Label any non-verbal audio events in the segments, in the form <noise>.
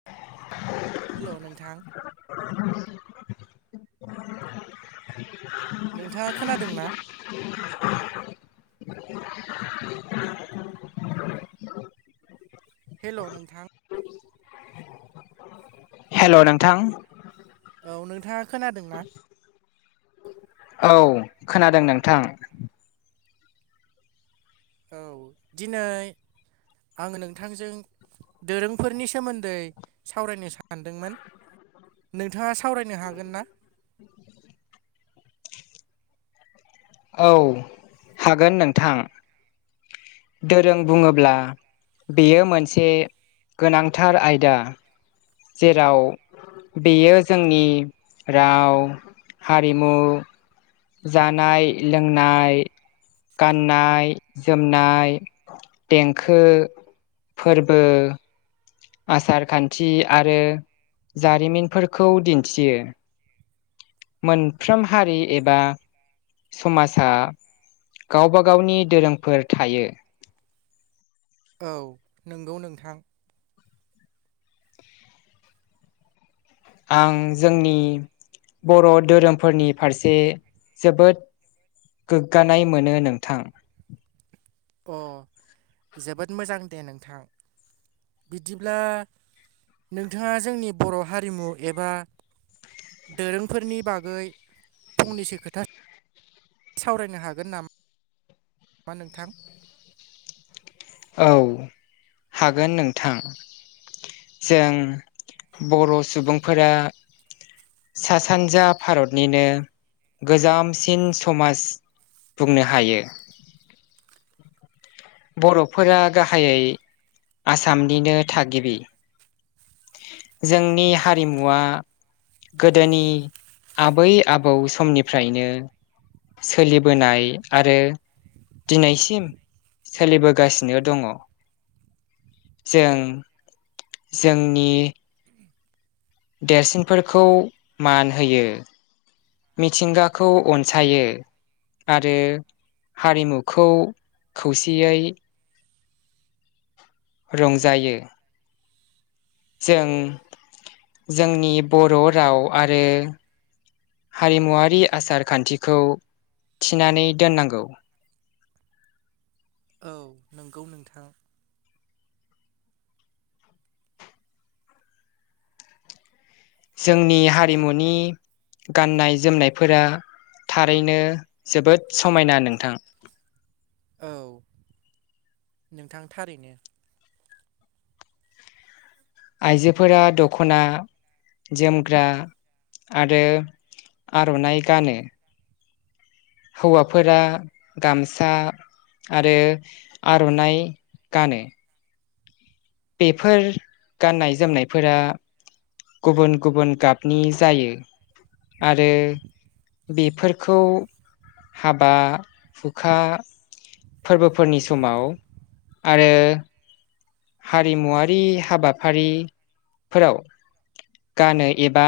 <inaudible> Hello नोंथां। <unintelligible> नोंथाङा खोनादों ना? <unintelligible> हेल' नोंथां। हेल' नोंथां। औ नोंथाङा खोनादों ना? औ खोनादों नोंथां। औ दिनै आंङो नोंथांजों दोरोंफोरनि सोमोन्दै सावरायनो सानदोंमोन। नोंथाङा सावरायनो हागोन ना? औ हागोन नोंथां दोरों बुंङोब्ला बेयो मोनसे गोनांथार आयदा। जेराव बेयो जोंनि राव हारिमु जानाय लोंनाय गाननाय जोमनाय देंखो फोरबो आसार खान्थि आरो जारिमिनफोरखौ दिन्थियो। मोनफ्रोम हारि एबा समाजा गावबा गावनि दोरोंफोर थायो। औ नंगौ नोंथां। आं जोंनि बर' धोरोमफोरनि फारसे जोबोद गोग्गानाय मोनो नोंथां। अ जोबोद मोजां दे नोंथां। बिदिब्ला नोंथाङा जोंनि बर' हारिमु एबा दोरोंफोरनि बागै फंनैसो खोथा सावरायनो हागोन ना मा नोंथां? औ हागोन नोंथां। जों बर' सुबुंफोरा सा सानजा भारतनिनो गोजामसिन समाज बुंनो हायो। बर'फोरा गाहायै आसामनिनो थागिबि। जोंनि हारिमुवा गोदोनि आबै आबौ समनिफ्रायनो सोलिबोनाय आरो दिनैसिम सोलिबोगासिनो दङ जों जोंनि देरसिनफोरखौ मान होयो। मिथिंगाखौ अनसायो। आरो हारिमुखौ खौसेयै रंजायो। जों जोंनि बर' राव आरो हारिमुवारि आसार खान्थिखौ थिनानै दोननांगौ। औ नंगौ नोंथां। जोंनि हारिमुनि गाननाय जोमनायफोरा थारैनो जोबोद समायना नोंथां। औ नोंथां थारैनो। आइजोफोरा दख'ना जोमग्रा आरो आर'नाइ गानो। हौवाफोरा गामसा आरो आर'नाइ गानो बेफोर गाननाय जोमनायफोरा गुबुन गुबुन गाबनि जायो आरो बेफोर बेखौ हाबा हुखा फोरबोफोरनि समाव आरो हारिमुवारि हाबाफारिफोराव गानो एबा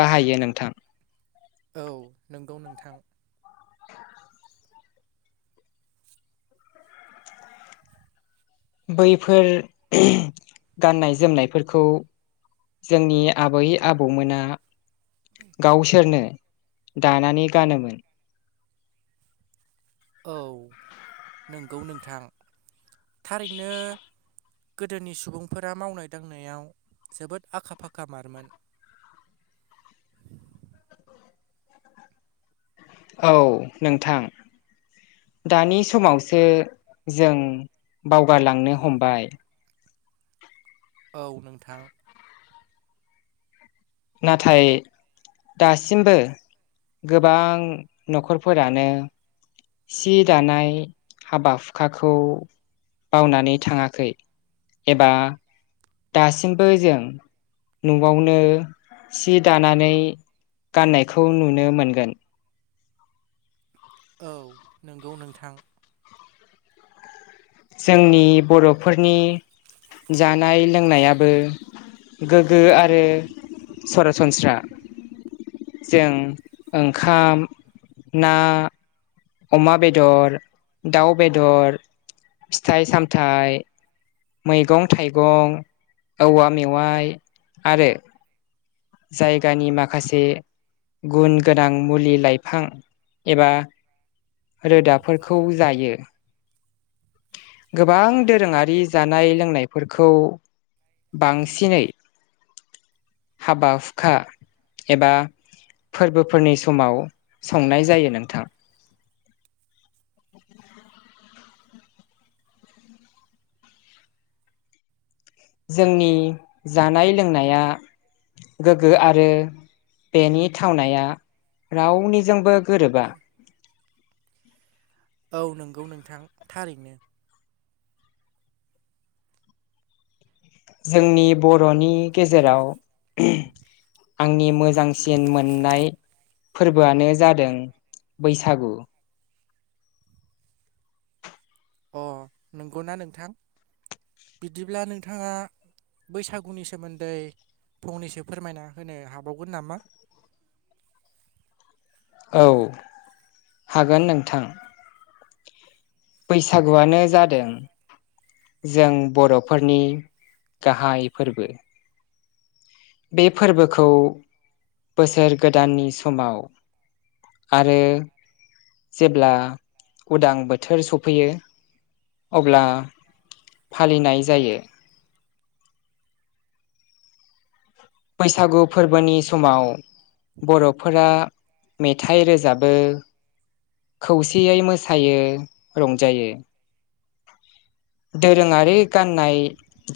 बाहायो नोंथां। औ नोंगौ नोंथां। <inaudible> बैफोर गाननाय जोमनायफोरखौ जोंनि आबै आबौमोना गावसोरनो दानानै गानोमोन औ नंगौ नोंथां थारैनो गोदोनि सुबुंफोरा मावनाय दांनायाव जोबोद आखा फाखामारमोन औ नोंथां दानि समावसो जों बावगारलांनो हमबाय औ नोंथां नाथाय दासिमबो गोबां न'खरफोरानो सि दानाय हाबा हुखाखौ बावनानै थाङाखै एबा दासिमबो जों न'आवनो सि दानानै गाननायखौ नुनो मोनगोन। औ नंगौ नोंथां जोंनि बर'फोरनि जानाय लोंनायाबो गोग्गो आरो सरासनस्रा जों ओंखाम ना अमा बेदर, दाउ बेदर, फिथाइ सामथाइ मैगं थाइगं, औवा मेवाइ आरो जायगानि माखासे गुन गोनां मुलि लाइफां एबा रोदाफोरखौ जायो गोबां दोरोङारि जानाय लोंनायफोरखौ बांसिनै हाबा हुखा एबा फोरबोफोरनि समाव संनाय जायो नोंथां जोंनि जानाय- लोंनाया गोगो आरो बेनि थावनाया रावनिजोंबो गोरोबा ओ नंगौ नोंथां थारैनो जोंनि बर'नि गेजेराव आंनि मोजांसिन मोननाय फोरबोआनो जादों बैसागु अ नंगौना नोंथां बिदिब्ला नोंथाङा बैसागुनि सोमोन्दै फंनैसो फोरमायना होनो हाबावगोन नामा औ हागोन नोंथां बैसागुआनो जादों जों बर'फोरनि गाहाय फोरबो बे फोरबोखौ बोसोर गोदाननि समाव आरो जेब्ला उदां बोथोर सफैयो अब्ला फालिनाय जायो बैसागु फोरबोनि समाव बर'फोरा मेथाइ रोजाबो। खौसेयै मोसायो रंजायो दोरोंङारि गाननाय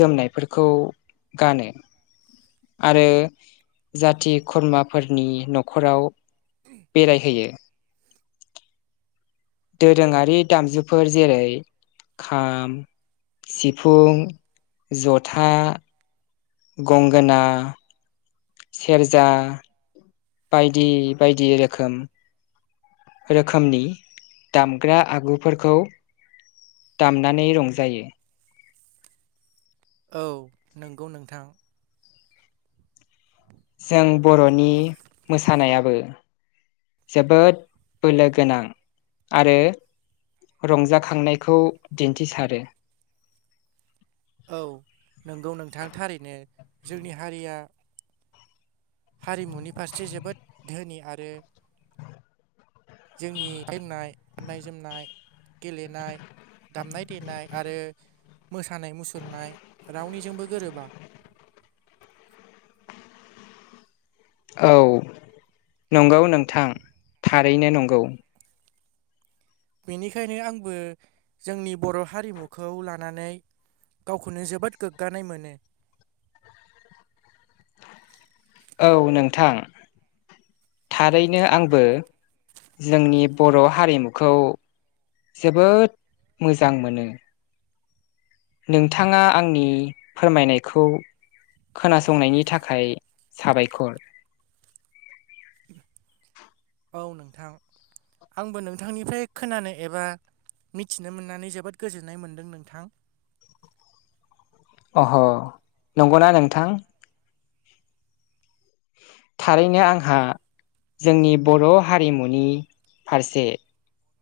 जोमनायफोरखौ गानो। आरो जाथि खुरमाफोरनि न'खराव बेरायहैयो दोरोङारि दामजुफोर जेरै खाम सिफुं जथा गंगोना सेरजा बायदि बायदि रोखोम रोखोमनि दामग्रा आगुफोरखौ दामनानै रंजायो। औ नोंगौ नोंथां जों बर'नि मोसानायाबो जोबोद बोलो गोनां आरो रंजाखांनाय खौ दिन्थिसारो औ नंगौ नोंथां थारैनो जोंनि हारिया हारिमुनि फारसे जोबोद धोनि आरो जोंनि <unintelligible> गाननाय जोमनाय गेलेनाय दामनाय देनाय आरो मोसानाय मुसुरनाय रावनिजोंबो गोरोबा औ नंगौ नोंथां थारैनो नंगौ बेनिखायनो आंबो जोंनि बर' हारिमुखौ लानानै गावखौनो जोबोद गोग्गानाय मोनो औ नोंथां थारैनो आंबो जोंनि बर' हारिमुखौ जोबोद मोजां मोनो नोंथाङा आंनि फोरमायनायखौ खोनासंनायनि थाखाय साबायखर औ नोंथां आंबो नोंथांनिफ्राय खोनानो एबा मिथिनो मोननानै जोबोद गोजोननाय मोन्दों नोंथां अह' नंगौना नोंथां थारैनो आंहा जोंनि बर' हारिमुनि फारसे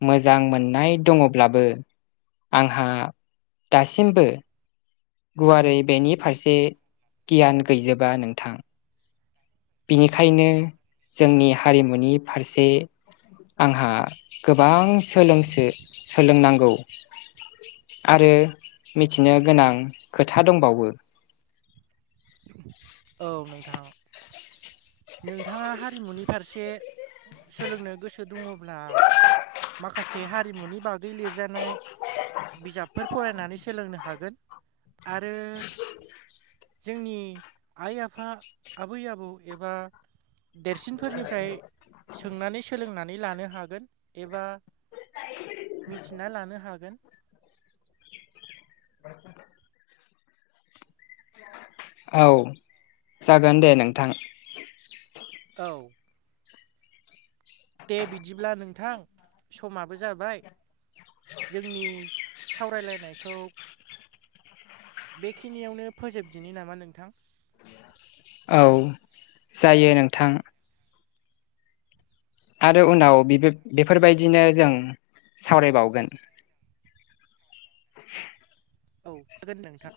मोजां मोननाय दङ'ब्लाबो आंहा दासिमबो गुवारै बेनि फारसे गियान गैजोबा नोंथां बिनिखायनो जोंनि हारिमुनि फारसे आंहा गोबां सोलोंसो सोलोंनांगौ आरो मिथिनो गोनां खोथा दंबावो।। औ नोंथां नोंथाङा हारिमुनि फारसे सोलोंनो गोसो दङब्ला माखासे हारिमुनि बागै लिरजानाय बिजाबफोर फरायनानै सोलोंनो हागोन आरो जोंनि आइ आफा आबै आबौ एबा देरसिनफोरनिफ्राय सोंनानै सोलोंनानै लानो हागोन एबा मिथिना लानो हागोन। औ जागोन दे नोंथां औ दे बिदिब्ला नोंथां समाबो जाबाय जोंनि सावरायलायनायखौ बेखिनियावनो फोजोबदिनि नामा नोंथां औ जायो नोंथां। आरो उनाव बेफो-बेफोरबायदिनो जों सावरायबावगोन। औ <unintelligible> नोंथां।